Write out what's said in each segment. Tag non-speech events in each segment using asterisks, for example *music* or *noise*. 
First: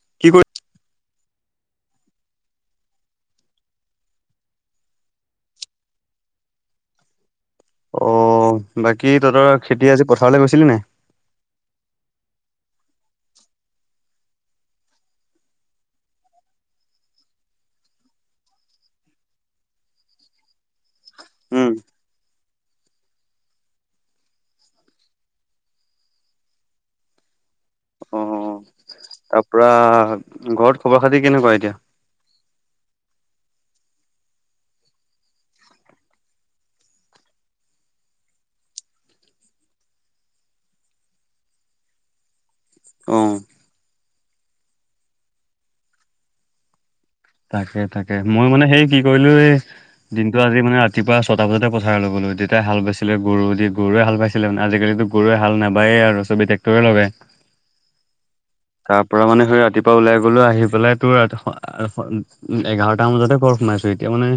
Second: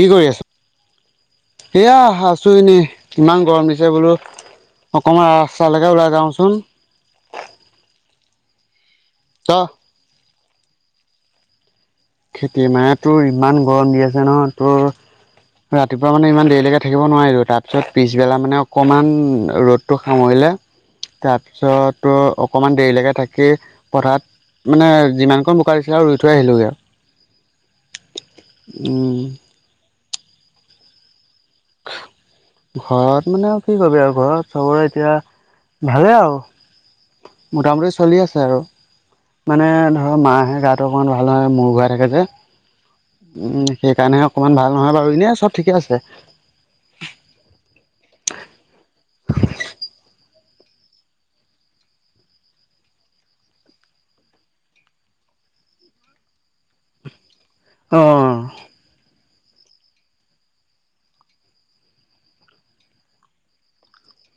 কি কৰি আছ এয়া ছো এনে ইমান গৰম দিছে বোলো অকণমান ৰাস্তালৈকে ওলাই যাওঁচোন অ বাকী তহতৰ ত খেতি আজি পথাৰলৈ গৈছিলি নে খেতি মানে তোৰ ইমান গৰম দি আছে নহয় তোৰ ৰাতিপুৱা মানে ইমান দেৰিলৈকে থাকিব নোৱাৰিলোঁ তাৰপিছত পিছবেলা মানে অকণমান ৰ'দটো সামৰিলে তাৰপিছত অকণমান দেৰিলৈকে থাকি পথাৰত মানে যিমানকৈ বোকা দিছিলে আৰু ৰুই থৈ আহিলোগৈ আৰু অ' উম তাৰ পৰা ঘৰত খবৰ খাতি কেনেকুৱা এতিয়া? ঘৰত মানে আৰু কি কবি আৰু ঘৰত চবৰে এতিয়া ভালেই আৰু মোটামুটি চলি আছে আৰু মানে ধৰ মাৰহে গাটো অকণমান ভাল নহয় মূৰ ঘূৰাই থাকে যে অ'। উম সেইকাৰণেহে অকমান ভাল নহয় বাৰু এনে চব ঠিকে আছে তাকে- তাকে মই মানে সেই কি কৰিলো এই দি নটো আজি মানে ৰাতিপুৱা ছটা বজাতে পথাৰলৈ গলো দেইতাই হাল বাইছিলে গৰু দি গৰুৱে হাল বাইছিলে মানে আজিকালিতো গৰুৱে হাল নাবায়েই আৰু ছবে ট্ৰেক্টৰে লগায় অ। তাৰ পৰা মানে সেই ৰাতিপুৱা ওলাই গলো আহি পেলাই তোৰ ৰা উ এঘাৰটামান বজাতে ঘৰ সোমাইছো এতিয়া মানে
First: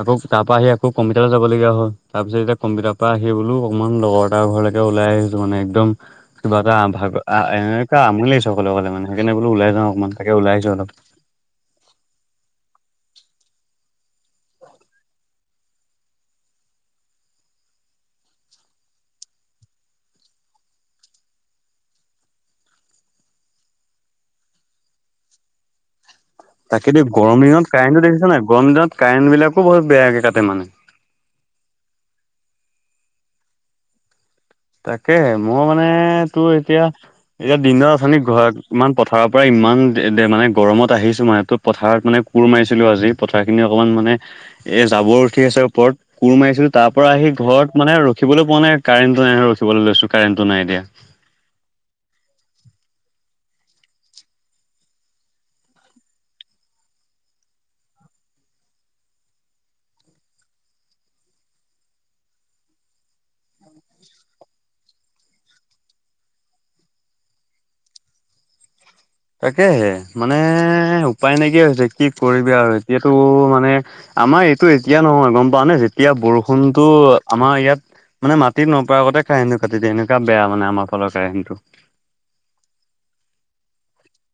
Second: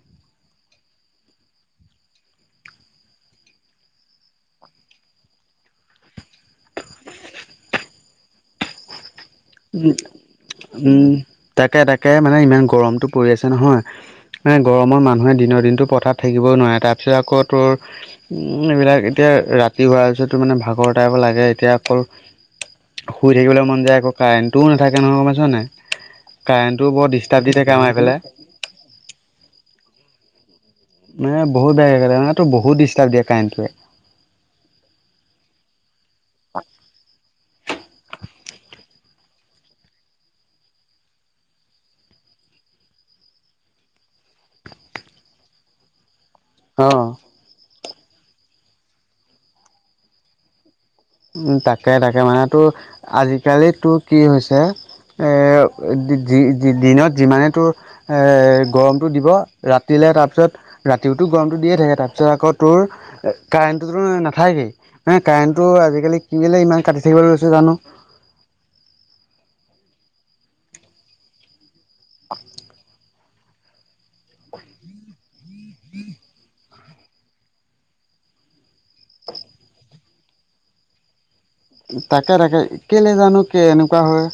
আকৌ তাৰ পৰা আহি আকৌ কম্পিউটাৰত যাবলগীয়া হ'ল তাৰ পিছ এতিয়া কম্পিউটাৰৰ পৰা আহি বোলো অকমান লগৰ এটাৰ ঘৰলৈকে ওলাই আহিছো মানে একদম কিবা এটা ভাগ এনেকা আমনি লাগিছে অকলে অকলে মানে সেইকাৰনে বোলো ওলাই যাওঁ উম, অকনমান তাকে ওলাই আহিছো অলপ উম। তাকে তাকে মানে ইমান গৰমটো পৰি আছে নহয় নাই গৰমৰ মানুহে দিনৰ দিনতো পথাৰ থাকিবই নোৱাৰে তাৰ পিছত আকৌ তোৰ উম এইবিলাক এতিয়া ৰাতি হোৱাৰ পিছত তোৰ মানে ভাগৰ টাইপ লাগে এতিয়া অকল শুই থাকিবলৈ মন যায় আকৌ কাৰেণ্টটো ও নাথাকে নহয়, গম পাইছ নে নাই? কাৰেণ্টটো তাকেতো বৰ গৰম ডিষ্টাৰ্ব দি দিনত থাকে আমাৰ কাৰেণ্টটো এইফালে দেখিছা নাই গৰম দিনত কাৰেণ্টবিলাকো বহুত বেয়াকে কাটে মানে মান বহুত বেয়াকে কাটে মানে টোৰ বহুত ডিষ্টাৰ্ব দিয়ে কাৰেণ্টটোৱে তাকে মোৰ মানে তোৰ এতিয়া এতিয়া দিনডাল আঁথনি ঘ ইমান পথাৰৰ পৰা ইমান মানে গৰমত আহিছো মানে টো পথাৰত মানে কোৰ মাৰিছিলো আজি পথাৰ খিনি অকনমান মানে এ জাবৰ উঠি আছে ওপৰত, কোৰ মাৰিছিল লো তাৰ অ'। পৰা আহি ঘৰত মানে ৰখিবলৈ পোৱা নাই কাৰেণ্টটো নাই নহয় ৰখিবলৈ লৈছো কাৰেণ্টটো নাই এতিয়া উম তাকে- তাকে মানে তোৰ আজিকালি তোৰ কি হৈছে এ দিনত যিমানেই তোৰ এ গৰমতটো দিব, ৰাতিলে তাৰপিছত ৰাতিওতো গৰমতটো দিয়ে থাকে তাৰপিছত আকৌ তোৰ কাৰেণ্টটোতো নাথাকেই মানে কাৰেণ্টটো আজিকালি কিলে ইমান কাটি থাকিবলৈ লৈছে জানো? তাকেহে মানে উপায় নাইকিয়া হৈছে কি কৰিবি আৰু এতিয়াতো মানে আমাৰ এইটো এতিয়া নহয় গম পাৱানে যেতিয়া বৰষুণ তোৰ আমাৰ ইয়াত মানে মাটিত নপৰা আগতে কাৰেণ্টটো কাটি দিয়ে এনেকুৱা বেয়া মানে আমাৰ ফালৰ কাৰেণ্টটো তাকে তাকে কেইলে জানো কে এনেকুৱা হয়?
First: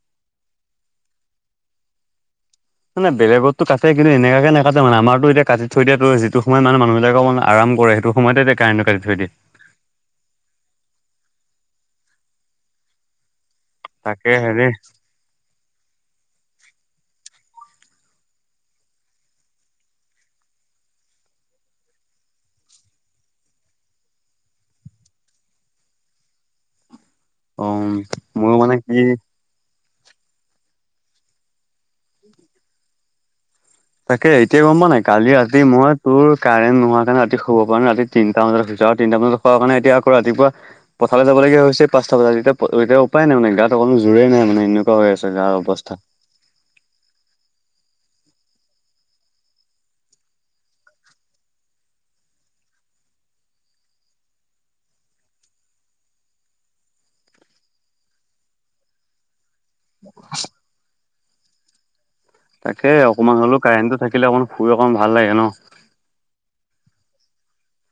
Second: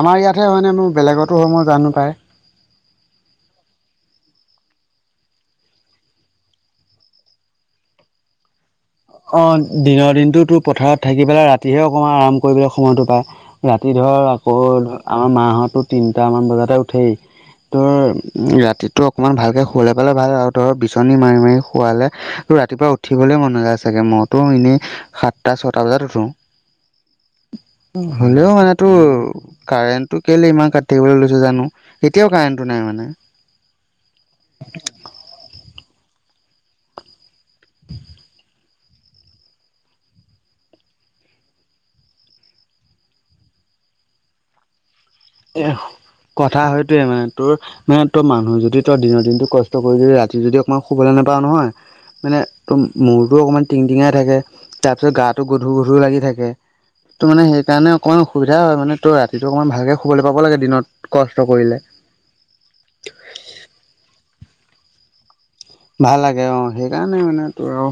আমাৰ ইয়াতহে হয়নে মোৰ বেলেগতো হয় জানো পায়! মানে বেলেগত টো কাটে কিন্তু এনেকাকে নেকাতে মানে আমাৰটো এতিয়া কাটি থৈ দিয়াটো যিটো সময়ত মানে মানুহ বিলাকে আৰাম কৰে সেইটো সময়তে কাৰেণ্টো কাটি থৈ দিয়ে অ দিনৰ দিনটো তোৰ পথাৰত থাকি পেলাই ৰাতিহে অকণমান আৰাম কৰিবলৈ সময়তটো পাই ৰাতি তাকে ধৰা আকৌ হেৰি আমাৰ মাহতো তিনটামান বজাতে উঠেই ধৰ ৰাতিটো অকমান ভালকে শুৱলে পালে ভাল আৰু ধৰ বিচনী মাৰি মাৰি শুৱালে তোৰ ৰাতিপুৱা উঠিবলে মন নযায় চাগে মইতো এনেই সাতটা ছয়টা বজাত উঠো। অম হলেও মোৰ মানে তোৰ কি কাৰেণ্ট টো কেইলে ইমান কাটি থাকিবলৈ লৈছো জানো এতিয়াও কাৰেণ্টটো নাই মানে তাকে এতিয়া গম পাৱ নে নাই? কালি ৰাতি মই তোৰ কাৰেণ্ট নোহোৱাৰ কাৰণে ৰাতি শুব পৰা নাই ৰাতি তিনিটা বজাত শুইছো আৰু তিনিটা বজাত শুৱা কাৰণে এতিয়া আকৌ ৰাতিপুৱা পথাৰলে যাবলগীয়া হৈছে পাঁচটা বজাত, এতিয়া-এতিয়া উপায় নাই মানে গাটো অকণো জোৰেই নাই মানে এনেই কোৱা হৈ আছে গাৰ এ অৱস্থা। কথা সেইটোৱে মানে তোৰ মানে তই মানুহে যদি তই দিনৰ দিনতটো কষ্ট কৰি যদি ৰাতি যদি অকমান শুবলৈ নাপাও নহয় মানে ত মূৰটো অকণমান টিং টিঙাই থাকে, তাৰপিছত গাটো গধুৰ গধুৰ লাগি থাকে। ত মানে সেইকাৰণে অকণমান অসুবিধা হয় মানে তোৰ ৰাতিটো অকণমান ভালে শুবলৈ পাব লাগে দিনত কষ্ট কৰিলে। তাকে অকণমান হলো কাৰেণ্টটো থাকিলে অকমান শুই অকমান ভাল লাগে ন। ভাল লাগে অ সেইকাৰণে মানে তোৰ আৰু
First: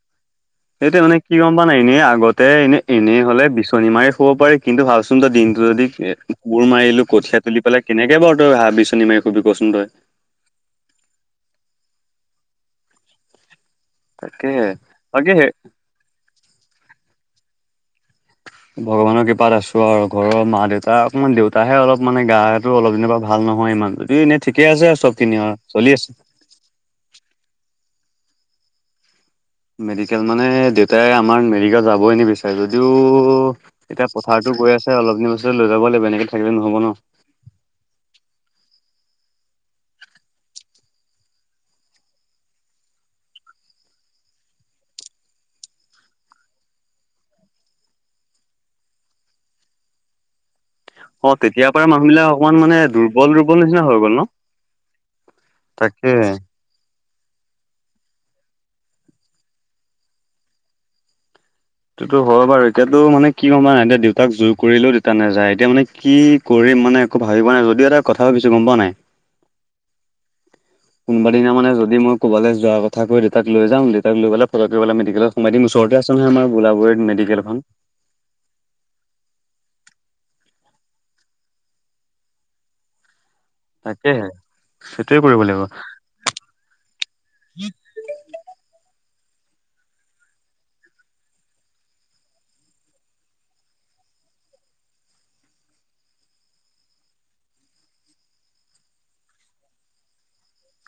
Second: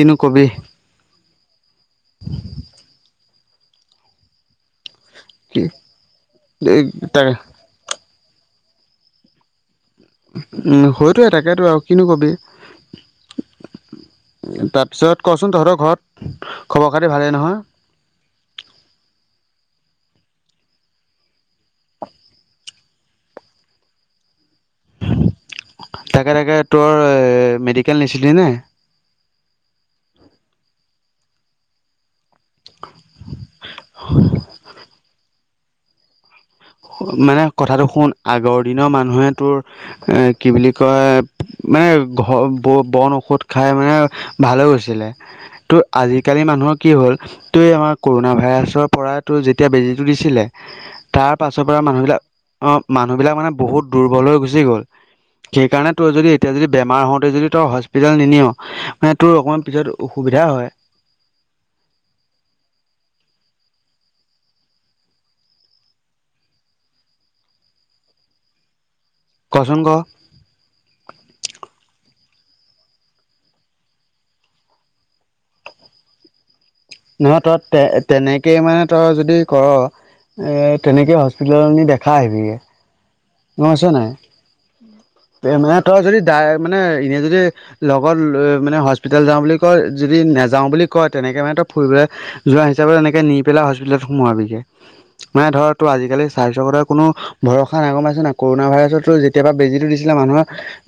কিনো কবি। এইটো মানে কি গম পাও নাই এনেই আগতে এনেই এনেই হলে বিচনী মাৰি শুৱ পাৰি কিন্তু ভাল কিন্তু তই দিনটো কি যদি এ কোৰ মাৰিলো তাকে কঠিয়া তুলি পেলাই কেনেকে বাৰু তই হা বিচনী মাৰি শুবি কচোন তই? উম হয়তোৱে তাকেতো আৰু কিনো কবি। তাকেহে তাৰপিছত বাকী সেই কচোন তহঁতৰ ঘৰত খবৰ খাতি ভালেই নহয়? ভগৱানৰ কৃপাত আছো আৰু ঘৰৰ মা দেউতা অকণমান দেউতাহে অলপ মানে গাটো অলপ দিনৰ পৰা ভাল নহয় ইমান। দুই এনে ঠিকে আছে আৰু চবখিনি অ চলি আছে। তাকে তাকে তোৰ মেডিকেল নিছিলি নে মেডিকেল মানে দেউতাই আমাৰ মেডিকেল যাবই নিবিচ- যদিও এতিয়া পথাৰতো গৈ আছে অলপ দিন পাছত লৈ যাব লাগিব এনেকে থাকিলে নহ'ব ন। মানে কথাটো শুন আগৰ দিনৰ মানুহে তোৰ এ কি বুলি কয় মানে ঘ ব বন ঔষধ খাই মানে ভালে গৈছিলে ত আজিকালি মানুহৰ কি হ'ল তই আমাৰ কৰোনা ভাইৰাছৰ পৰাতো যেতিয়া বেজীটো দিছিলে অ তাৰ পাছৰ তেতিয়াৰ পৰা মানুহ বিলাক অকমান মানুহবিলাক অ মানে দুৰ্বল মানুহবিলাক মানে দুৰ্বল নিচিনা বহুত গ'ল ন দুৰ্বল হৈ গুচি গ'ল। সেইকাৰণে তই তাকে যদি এতিয়া যদি বেমাৰ হওঁতে যদি ত হস্পিটেল নি নিও মানে তোৰ অকণমান পিছত অসুবিধা হয়। তোটো হয় বাৰু এতিয়াতো মানে কি গম পা নাই এতিয়া দেউতাক জোৰ কৰিলেও দেউতা নাযায় এতিয়া মানে কি কৰিম মানে একো ভাবি পোৱা নাই যদিও এটা কথা ভাবিছো গম পোৱা নাই? কচোন ক? কোনোবা দিনা মানে যদি মই কবালে যোৱাৰ কথা কৈ দেউতাক লৈ যাম দেউতাক লৈ পেলাই ফ মেডিকেলত সোমাই দিম। ওচ- চৰতে আছ নহ গুলাবৰিট মেডিকেল এখন। তেনেকে মানে তই যদি কৰ তেনেকৈ হস্পিটেল নি দেখাই আহিবিগে। গ আছে নাই, তাকেহে সেইটোৱে কৰিব লাগিব তেনে তই যদি দাই মানে এনে যদি লগত লৈ মানে হস্পিতেল যাওঁ বুলি কয় যদি নাযাওঁ বুলি কয় তেনেকে মানে তই ফুৰিবলে যোৱা হিচাপে তেনেকে নি পেলাই হস্পিটেলত সোমোৱাবিগে। মানে ধৰ তো আজিকালি স্বাস্থ্যৰ কথা কোনো ভৰসা নাই গম পাইছ- ছিনা কৰোনা ভাইৰাছতোৰ যেতিয়াবা বেজীটো দিছিলে মানুহৰ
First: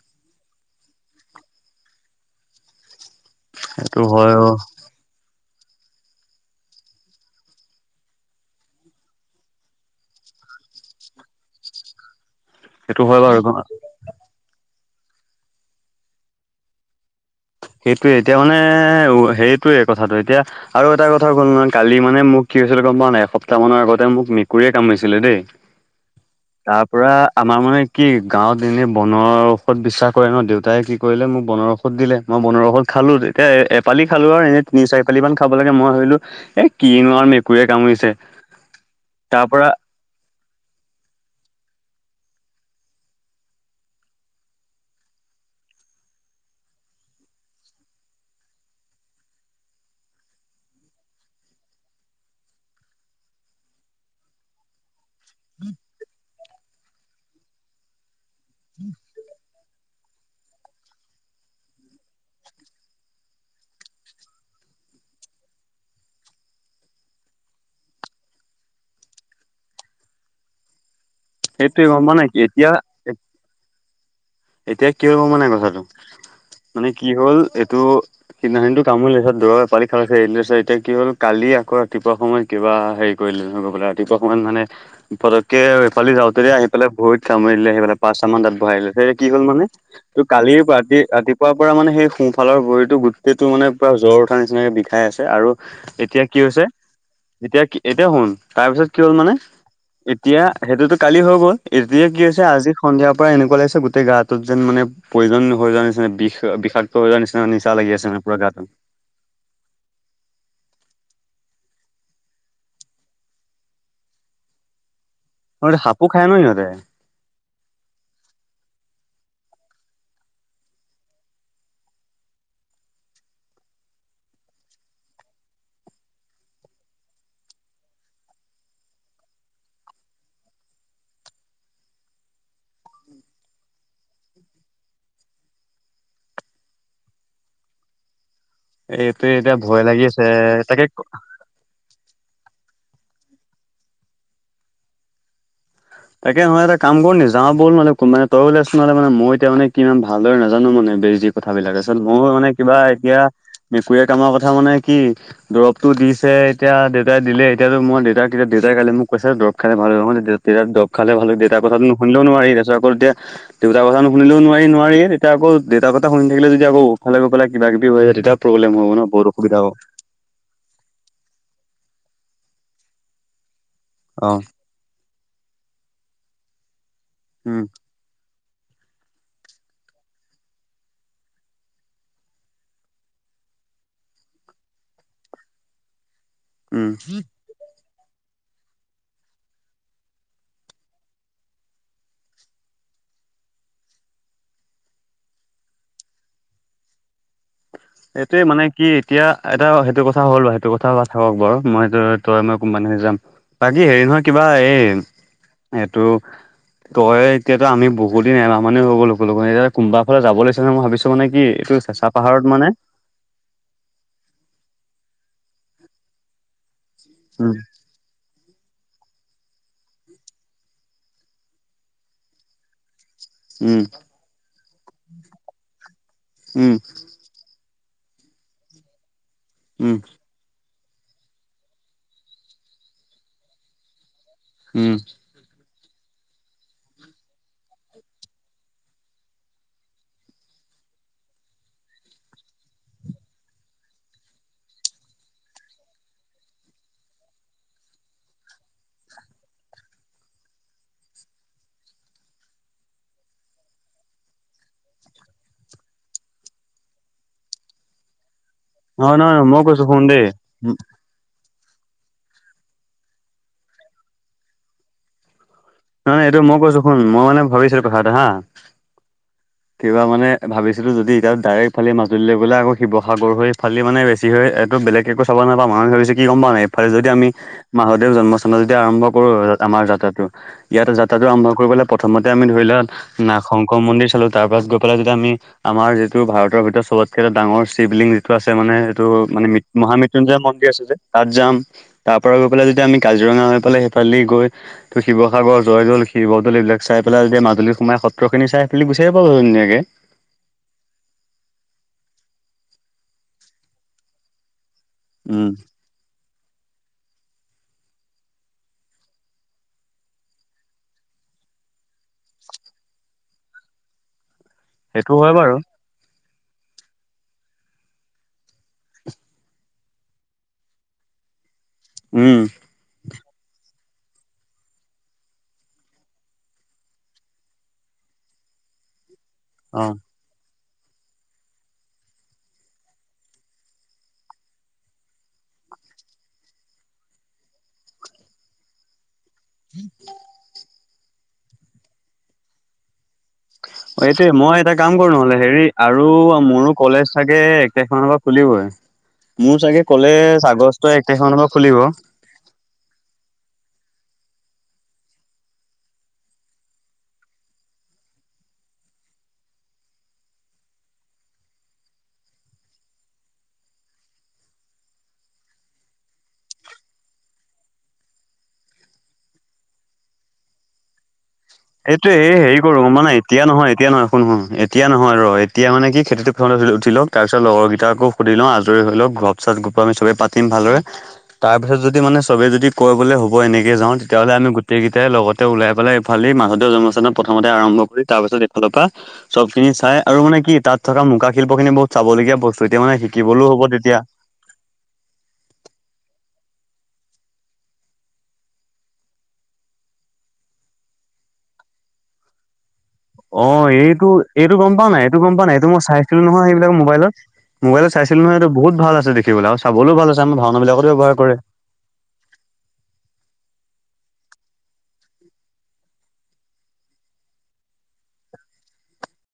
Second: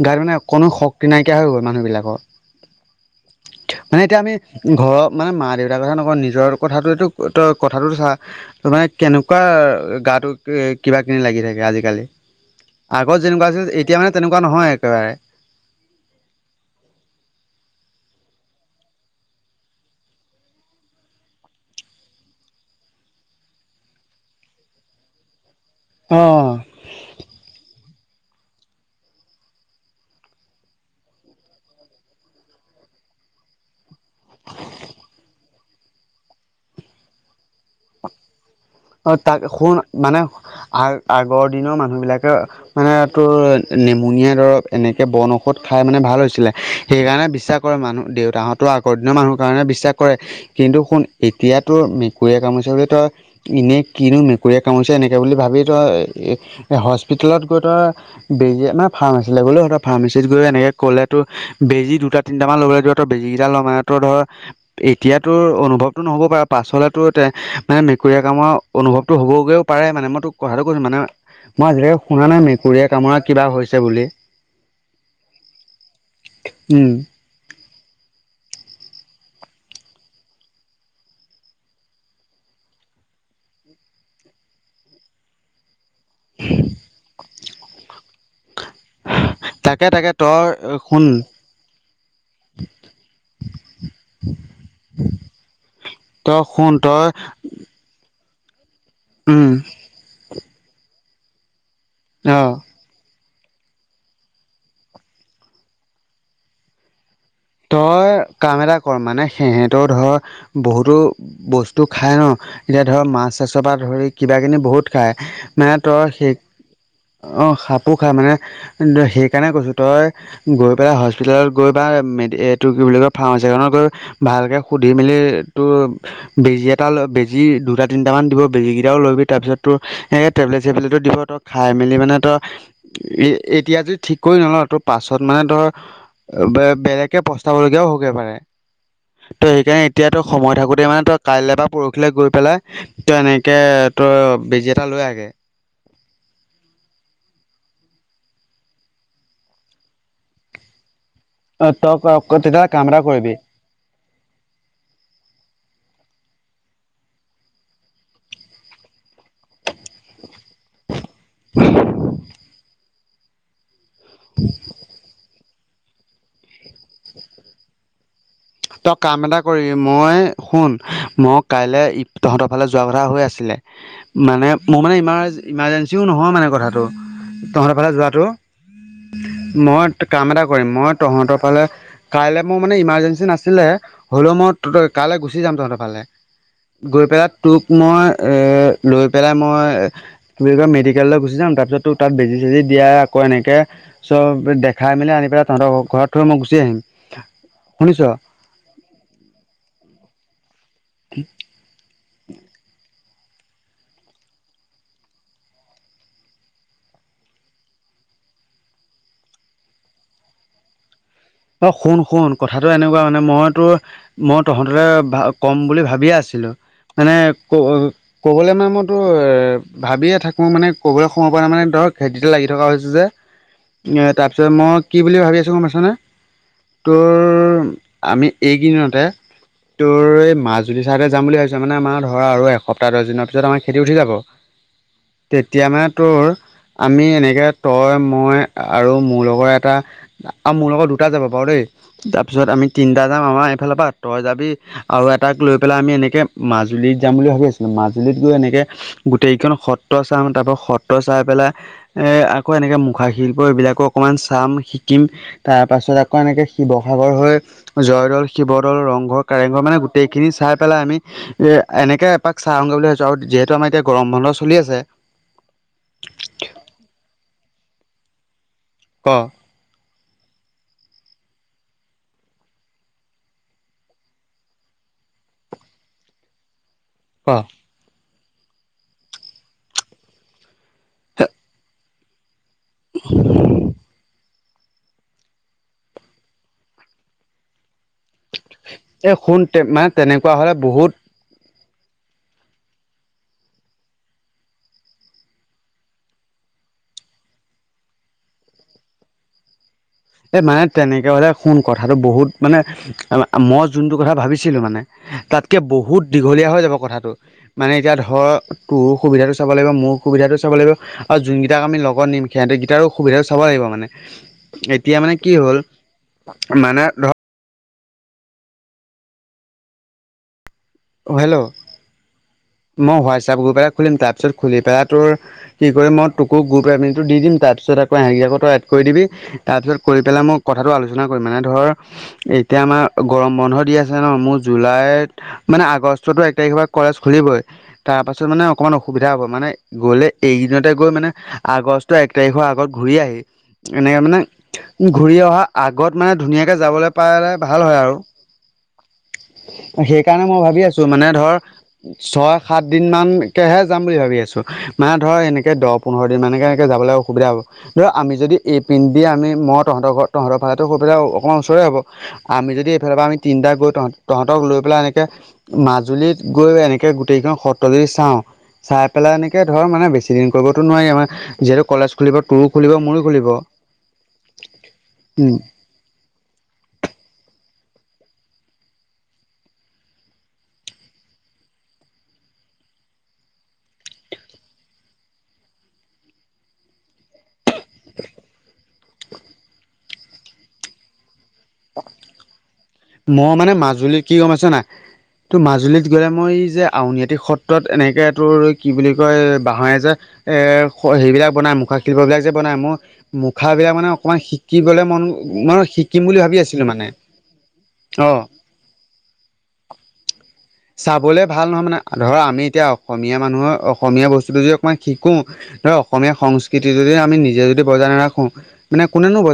গাত মানে অ কোনো শক্তি নাইকিয়া হৈ গ'ল মানুহবিলাকৰ। সেইটো মানে এতিয়া হয় আমি অ ঘৰ মানে মা-দেউতাৰ কথা নকওঁ নিজৰ কথাটো তই কথাটোতো চা। ত মানে কেনেকুৱা গাটো কি কিবা কিনি লাগি থাকে আজিকালি। সেইটো আগত হয় বাৰু যেনেকুৱা আছিল এতিয়া মানে তেনেকুৱা নহয় একেবাৰে। সেইটোয়ে এতিয়া মানে উ সেইটোয়ে কথাটো এতিয়া। আৰু এটা কথা হ'ল নহয় কালি মানে মোক কি হৈছিলে গম পোৱা নাই এসপ্তাহ মানৰ আগতে মোক মেকুৰীয়ে কামৰিছিলে দেই। অ। তাৰ পৰা আমাৰ মানে কি গাঁৱত এনে বনৰ ঔষধ বিশ্বাস কৰে ন দেউতাই কি কৰিলে মোক বনৰ ঔষধ দিলে, মই বনৰ ঔষধ খালো তেতিয়া এপালি খালো আৰু এনেই তিনি চাৰি পালি মান খাব লাগে মই ভাবিলো এ কিনো আও মেকুৰীয়ে কামোৰিছে। অ তাক শুন মানে আ আগৰ দিনৰ মানুহবিলাকে মানে তোৰ নেমুনিয়া দৰৱ এনেকে বন ঔষধ খাই মানে ভাল হৈছিলে সেইকাৰণে বিশ্বাস কৰে মানুহ দেউতাহঁতৰ আগৰ দিনৰ মানুহৰ কাৰণে বিশ্বাস কৰে। কিন্তু শুন এতিয়া তোৰ মেকুৰীয়ে কামোৰিছে বুলি ত- এনেই কিনো মেকুৰীয়ে কামুৰিচে এনেকে বুলি ভাবি তই হস্পিতেলত গৈ তই বেজী মা ফাৰ্ম আছিলে গ'লো স- ফাৰ্মাচীত গৈ এনেকে ক'লেতো বেজি দুটা তিনিটামান ল'বলে দিব ত বেজী কেইটা ল মানে ত ধৰ এতিয়াতো অনুভৱতো নহ'ব পাৰে পাছলে তোৰ তে মানে মে- কুৰীয়ে কামুৰা অনুভৱটো হবগৈও পাৰে মানে মই তোক কথাটো কৈছো মানে মই সেইটোৱে আজিলৈকে গম পোৱা শুনা নাই এতিয়া মেকুুৰীয়ে কামোৰা কিবা হৈছে বুলি। এতিয়া কি হব মানে কথাটো মানে উম কি হ'ল এইটো সিদিনা কিন্তু কামুৰিলে ধৰ দূৰৰ পালি খালে তাৰপিছত এতিয়া কি হ'ল কালি আকৌ ৰাতিপুৱা সময় কিবা হেৰি কৰিলো ন গৈ পেলাই ৰাতিপুৱা অকমান মানে পতককে কালি যাওঁতে হে আহি পেলাই ভৰিত কামুৰি দিলে আহি পেলাই, পাঁচটা মান দাত বহাই দিলে তেতিয়া কি হল মানে তাকে তাকে ত কালিৰ পৰা তই ৰাতি শুন ৰাতিপুৱাৰ পৰা মানে সেই সোঁফালৰ ভৰিতো গোটেইটো মানে পুৰা জ্বৰ উঠাৰ নিচিনাকে বি বিষাই আছে আৰু এতিয়া কি হৈছে অহ এতিয়া এতিয়া শুন তাৰপিছত কি হ'ল মানে এতিয়া সেইটোতো কালি হৈ গ'ল এতিয়া কি অ হৈছে আজি সন্ধিয়াৰ পৰা এনেকুৱা লাগিছে গোটেই গাটোত যেন মানে পয়জন হৈ যোৱা নিচিনা বিষ -বিষাক ত হৈ যোৱা নিচিনা নিচা লাগি আছে মানে পুৰা গাটো। ক মানে সে সেহঁতৰ ধৰ বহুতো বস্তু খাই ন, এতিয়া ধৰ মাছ - চাছৰ পৰা ধৰি কিবা কিনি বহুত খায়। মানে সিহঁতে সাপো তই খাই সেই ন সিহঁতে অ সাপো খাই মানে এন্দ সেইকাৰণে কৈছো তই গৈ পেলাই হস্পিতালত গৈ বা মে এইটো কি বুলি কয় ফাৰ্মাচীখনত গৈ ভালকে সুধি মেলি তোৰ বেজি এটা লৈ বেজি দুটা - তিনিটামান দিব, বেজী কেইটাও লৈবি তাৰপিছত তোৰ এনেকে টেবলেট - চেবলেটো দিব ত খাই মেলি মানে তই, এ এতিয়া যদি ঠিক কৰি নলওঁ। ত পাছত মানে ধৰ বে বেলেগ প্ৰস্তাব লগীয়াও হকে পাৰে, এইটো ত' এতিয়া ভয় সেইকাৰণে লাগি এতিয়া তই আছে সময় থাকোতে তাকে মানে তই কাইলৈ বা পৰ খিলে গৈ পেলাই তই এনেকৈ তোৰ বেজী এটা লৈ আগে তাকে হয় এটা কাম কৰো নি যাও বল মানে মানে তই ওলাইছোন মানে মই এতিয়া মানে কিমান ভালদৰে নাজানো মানে বেজি অ কথাবিলাক তই আচল, মোৰ মানে তেতিয়াহ'লে কিবা কাম এটা এতিয়া কৰিবি মেকুৰীয়ে কামৰ কথা মানে কি দৰৱটো দিছে এতিয়া দেউতাই দিলে এতিয়াতো মই দেউতাক কেতিয়া দেউতাই কাইলে মোক কৈছে দৰৱ খাই ভাল মান তেতিয়া তেতিয়া দ খালে ভালে দেউতাৰ কথাটো নোশুনিলেই নোৱাৰি, তাৰপিছত আকৌ তেতিয়া দেউতাৰ কথা নো শুনিলে নোৱাৰি নোৱাৰি তেতিয়া আকৌ দেউতাৰ কথা শুনি থাকিলে যদি আকৌ ফালে গৈ পালে কিবা কিবি হৈ যায় তেতিয়া প্ৰব্লেম হব তই ন কাম বহুত এটা অসুবিধা হব। কৰিবি মই শুন, মই কাইলে তহঁতৰ ফালে যোৱা কথা হৈ আছিলে অ মানে মোৰ মানে ইমাৰ ইমাৰ্জেঞ্চিও নহয় মানে কথাটো, উম, তহঁতৰ ফালে যোৱাটো মই কাম এটা কৰিম মই তহঁতৰ ফালে, কাইলৈ মোৰ মানে ইমাৰ্জেঞ্চি নাছি ছিলে হ'লেও মই ত কাইলে গুচি যাম তহঁতৰ ফালে, উম। গৈ পেলাই। তোক মই এ, লৈ পেলাই মই। কি হব বুলি কয় মেডিকেললৈ গুচি যাম। তাৰ পিছতোক তাত বেজি চেজি দিয়া আকৌ এনেকে চব দেখাই মেলি আনি পেলাই, তহঁতৰ ঘৰত থৈ মই গুচি আহিম। শুনিছ এইটোৱে মানে কি, এতিয়া এটা সেইটো কথা হ'ল বাৰু সেইটো কথা বা থাকক বাৰু মই এইটো তই মই কোনবা দিনা যাম বাকী হেৰি নহয় কিবা এই এইটো তই এতিয়া ত আমি বহু দিন এমাহমানেও হৈ গল লগ এতিয়া কোনবা ফালে যাব লাগি নে মই ভাবিছো মানে কি অ এইটো শুন চেঁচা শুন, পাহাৰত কথাটো মানে এনেকুৱা মানে মই তোৰ মই তহঁতকে ক'ম বুলি ভাবিয়ে আছিলোঁ। মানে উম ক'বলে মানে মই তোৰ ভাবিয়ে থাকোঁ মানে ক'বলে সময়ৰ পোৱা নাই মানে ধৰক খেতিতে লাগি থকা হৈছে যে উম এ তাৰ পিছত মই কি বুলি ভাবি আছো গমা পাইছানে? উম তোৰ আমি এইকেইদিন উম তোৰ মাজু লি চাইডে যাম বুলি ভাবছো। মানে আমাৰ ধৰা আৰু এসপ্তাহ দহ দিনৰ পিছত আমাৰ খেতি উঠি যাব। উম। তেতিয়া মানে তোৰ, আমি এনেকৈ তই, মই আৰু মোৰ লগৰ এটা আৰু মোৰ লগত দুটা যাব পাৰ, দেই তাৰপিছত আমি তিনটা যাম। আমাৰ এইফালৰ পৰা তই যাবি আৰু এটাক লৈ পেলাই আমি এনেকে, মাজুলীত যাম বুলি ভাবি আছিলোঁ। মাজুলীত গৈ এনেকে গোটেইকেইখন সত্ৰ চাম তাৰ পৰা সত্ৰ চাই পেলাই এ আকৌ এনেকে মুখাশিল্প এইবিলাকো অকন মান চাম শিকিম তাৰ পাছত আকৌ এনেকে, শিৱসাগৰ হৈ জয়দৌল শিৱদৌল, নহয় ৰংঘৰ, নহয় মই কাৰেংঘৰ মানে কৈছো শুন দেই। গোটেইখিনি চাই নহয় পেলাই আমি এ, এনেকে এপাক চাই আহোগে বুলি ভাবিছো, আৰু যিহেতু আমাৰ এতিয়া গৰম বন্ধ চলি আছে। নহয়এইটো মই কৈছো শুম, মই মানে ভাবিছিলো কথা এটা হা ক' কিবা মানে ভাবিছিলো, যদি এতিয়াত ডাইৰেক্ট এইফালেদি মাজুলীলৈ গ'লে আকৌ শিৱসাগৰ হৈ সেইফালেদি মানে বেছি হয়, এইটো বেলেগ একো চাব নাপাম আমি ভাবিছোঁ কি গম পাৱনে? ফালে যদি ক আমি, মাধবদেৱ জন্মস্থানত যদি আৰম্ভ কৰো আমাৰ যাত্ৰাটো। ইয়াত যাত্ৰাটো আৰম্ভ কৰিবলে, প্ৰথমতে আমি ধৰি লোৱা নাগ শংকৰ মন্দিৰ চালো। তাৰ পাছত গৈ পেলাই যদি আমি, আমাৰ যিটো ভাৰতৰ ভিতৰত চবতকে এটা ডাঙৰ শিৱলিংগ। এইটো আছে মানে, এইটো এই শুন মানে মৃত্যু তেনেকুৱা মহামৃত্যুঞ্জয় হ'লে মন্দিৰ বহুত আছিলে। তাত যাম। তাৰ পৰা গৈ পেলাই যদি আমি কাজিৰঙা হৈ পেলাই সেইফালে গৈ ত শিৱসাগৰ। শিৱসাগৰ জয়দল, শিৱদ'ল এইবাক চাই পেলাই যদি মাজুলী সোমাই সত্ৰ খিনি চাই সেইফালেদি গুচি আহিব পাৰোঁ ধুনীয়াকে। এই মানে তেনেকৈ হ'লে, শুন কথাটো বহুত মানে মই যোনটো কথা ভাবিছিলোঁ, মানে উম তাতকে বহুত দীঘলীয়া হৈ যাব কথাটো। মানে এতিয়া ধৰ, তোৰো সুবিধাটো চাব লাগিব মোৰ সুবিধাটো চাব লাগিব। আৰু যোনকেইটাক আমি লগত নিম, সিহঁতকেইটাৰো সুবিধাটো চাব লাগিব মানে। এতিয়া সেইটো মানে হয় কি বাৰু হ'ল মানে ধৰ অ' হেল্ল'! উম। মই হোৱাটছএপ গ্ৰুপ এটা খুলিম তাৰপিছত খুলি পেলাই তোৰ। কি কৰিম মই তোকো গ্ৰুপ এডমিনৰটো দি দিম তাৰপিছত আকৌ হেৰি *inaudible* এড কৰি দিবি। তাৰপিছত, অ' কৰি পেলাই মই কথাটো আলোচনা কৰিম মানে ধৰ এতিয়া আমাৰ গৰম বন্ধ দি আছে ন, মোৰ জুলাইত মানে আগষ্টতো এক তাৰিখৰ পৰা কলেজ খুলিবই তাৰ পাছত মানে অকমান অসুবিধা হ'ব। মানে গ'লে এইকেইদিনতে গৈ মানে, আগষ্ট এক তাৰিখৰ আগত ঘূৰি আহি এনেকে অ' মানে এইটোয়ে মই এটা কাম কৰো ঘূৰি নহলে, অহা হেৰি আগত আৰু মানে ধুনীয়াকে মোৰো যাবলৈ কলেজ পালে চাগে ভাল এক হয় তাৰিখ আৰু মানৰ পৰা। খুলিবই। ‌মোৰ চাগে ক'লে সেইকাৰণে মই ভাবি আছো আগষ্ট মানে এক তাৰিখ ধৰ মানৰ পৰা খুলিব। ছয় সাত দিনমান একেৰাহে যাম বুলি ভাবি আছোঁ মানে ধৰ এনেকৈ দহ পোন্ধৰ দিনমানকৈ এনেকৈ যাবলৈ অসুবিধা হ'ব। ধৰ আমি যদি এই পিন্দি, ‌ আমি মই তহঁতৰ ঘৰত তহঁতৰ ফালে টো গৈ পেলাই অকণমান ওচৰে হ'ব। আমি যদি এইফালৰ পৰা আমি তিনিটা গৈ, তহ‌তক তহতক লৈ পেলাই এনেকে। মাজুলীত গৈ এনেকে গো গোটেইকেইখন সত্ৰ যদি চাওঁ চাই পেলাই এনেকে ধৰক মানে বেছি দিন কৰিবতো নোৱাৰি। যিহেতু কলেজ সেইটোৱে খুলিব এই তোৰো হেৰি খুলিব কৰো মোৰো মানে খুলিব এতিয়া নহয় এতিয়া নহয় শুন -শুন এতিয়া নহয় ৰ' উম, তেতিয়া মানে কি খেতিটো প্ৰথম উঠি লওক, তাৰপিছত লগৰকেইটাকো সুধি লওঁ আজৰি হৈ লও ঘৰৰ পিছত আমি ছবেই পাতি। পাতিম ভালদৰে। তাৰ পিছত যদি মানে চবে যদি কৈ বোলে হ'ব এনেকে যাওঁ তেতিয়াহ'লে আমি গোটেই কেইটাই লগতে ওলাই পেলাই এইফালেই মা মাধৱ দেৱ জন্মস্থানত প্ৰথমতে আৰম্ভ কৰি তাৰ পিছত এইফালৰ পৰা চবখিনি চাই আৰু মানে কি তাত থকা মুগা খিনি। শিল্প খিনি বহুত চাবলগীয়া বস্তু এতিয়া মানে। মই শিকিবলৈও মানে হ'ব তেতিয়া। মাজুলীত কি গম পাইছ নাই। তোৰ মাজুলীত গ'লে মই যে আউনীআটী সত্ৰত এনেকৈ তোৰ কি বুলি কয় বাঁহৰে যে এ সেইবিলাক বনাই, মুখা শিল্প বিলাক যে বনাই মই অ' এইটো এইটো গম পাও নাই এইটো গম পাও নাই, এইটো মই শিকিম বুলি চাইছিলো ভাবি নহয় আছিলো সেইবিলাক মানে মোবাইলত। মোবাইলত অ চাইছিলো নহয় এই বহুত ভাল আছে দেখিবলৈ আৰু চাবলৈও ভাল আমাৰ ভাও চাবলে ভাল নহয়, মানে ধৰ আমি এতিয়া অসমীয়া মানুহৰ অসমীয়া বস্তুটো যদি অকমান শিকো। ধৰ অসমীয়া সংস্কৃতি যদি আমি নিজে যদি বজাই নাৰাখো মানে কোনেনো বজাই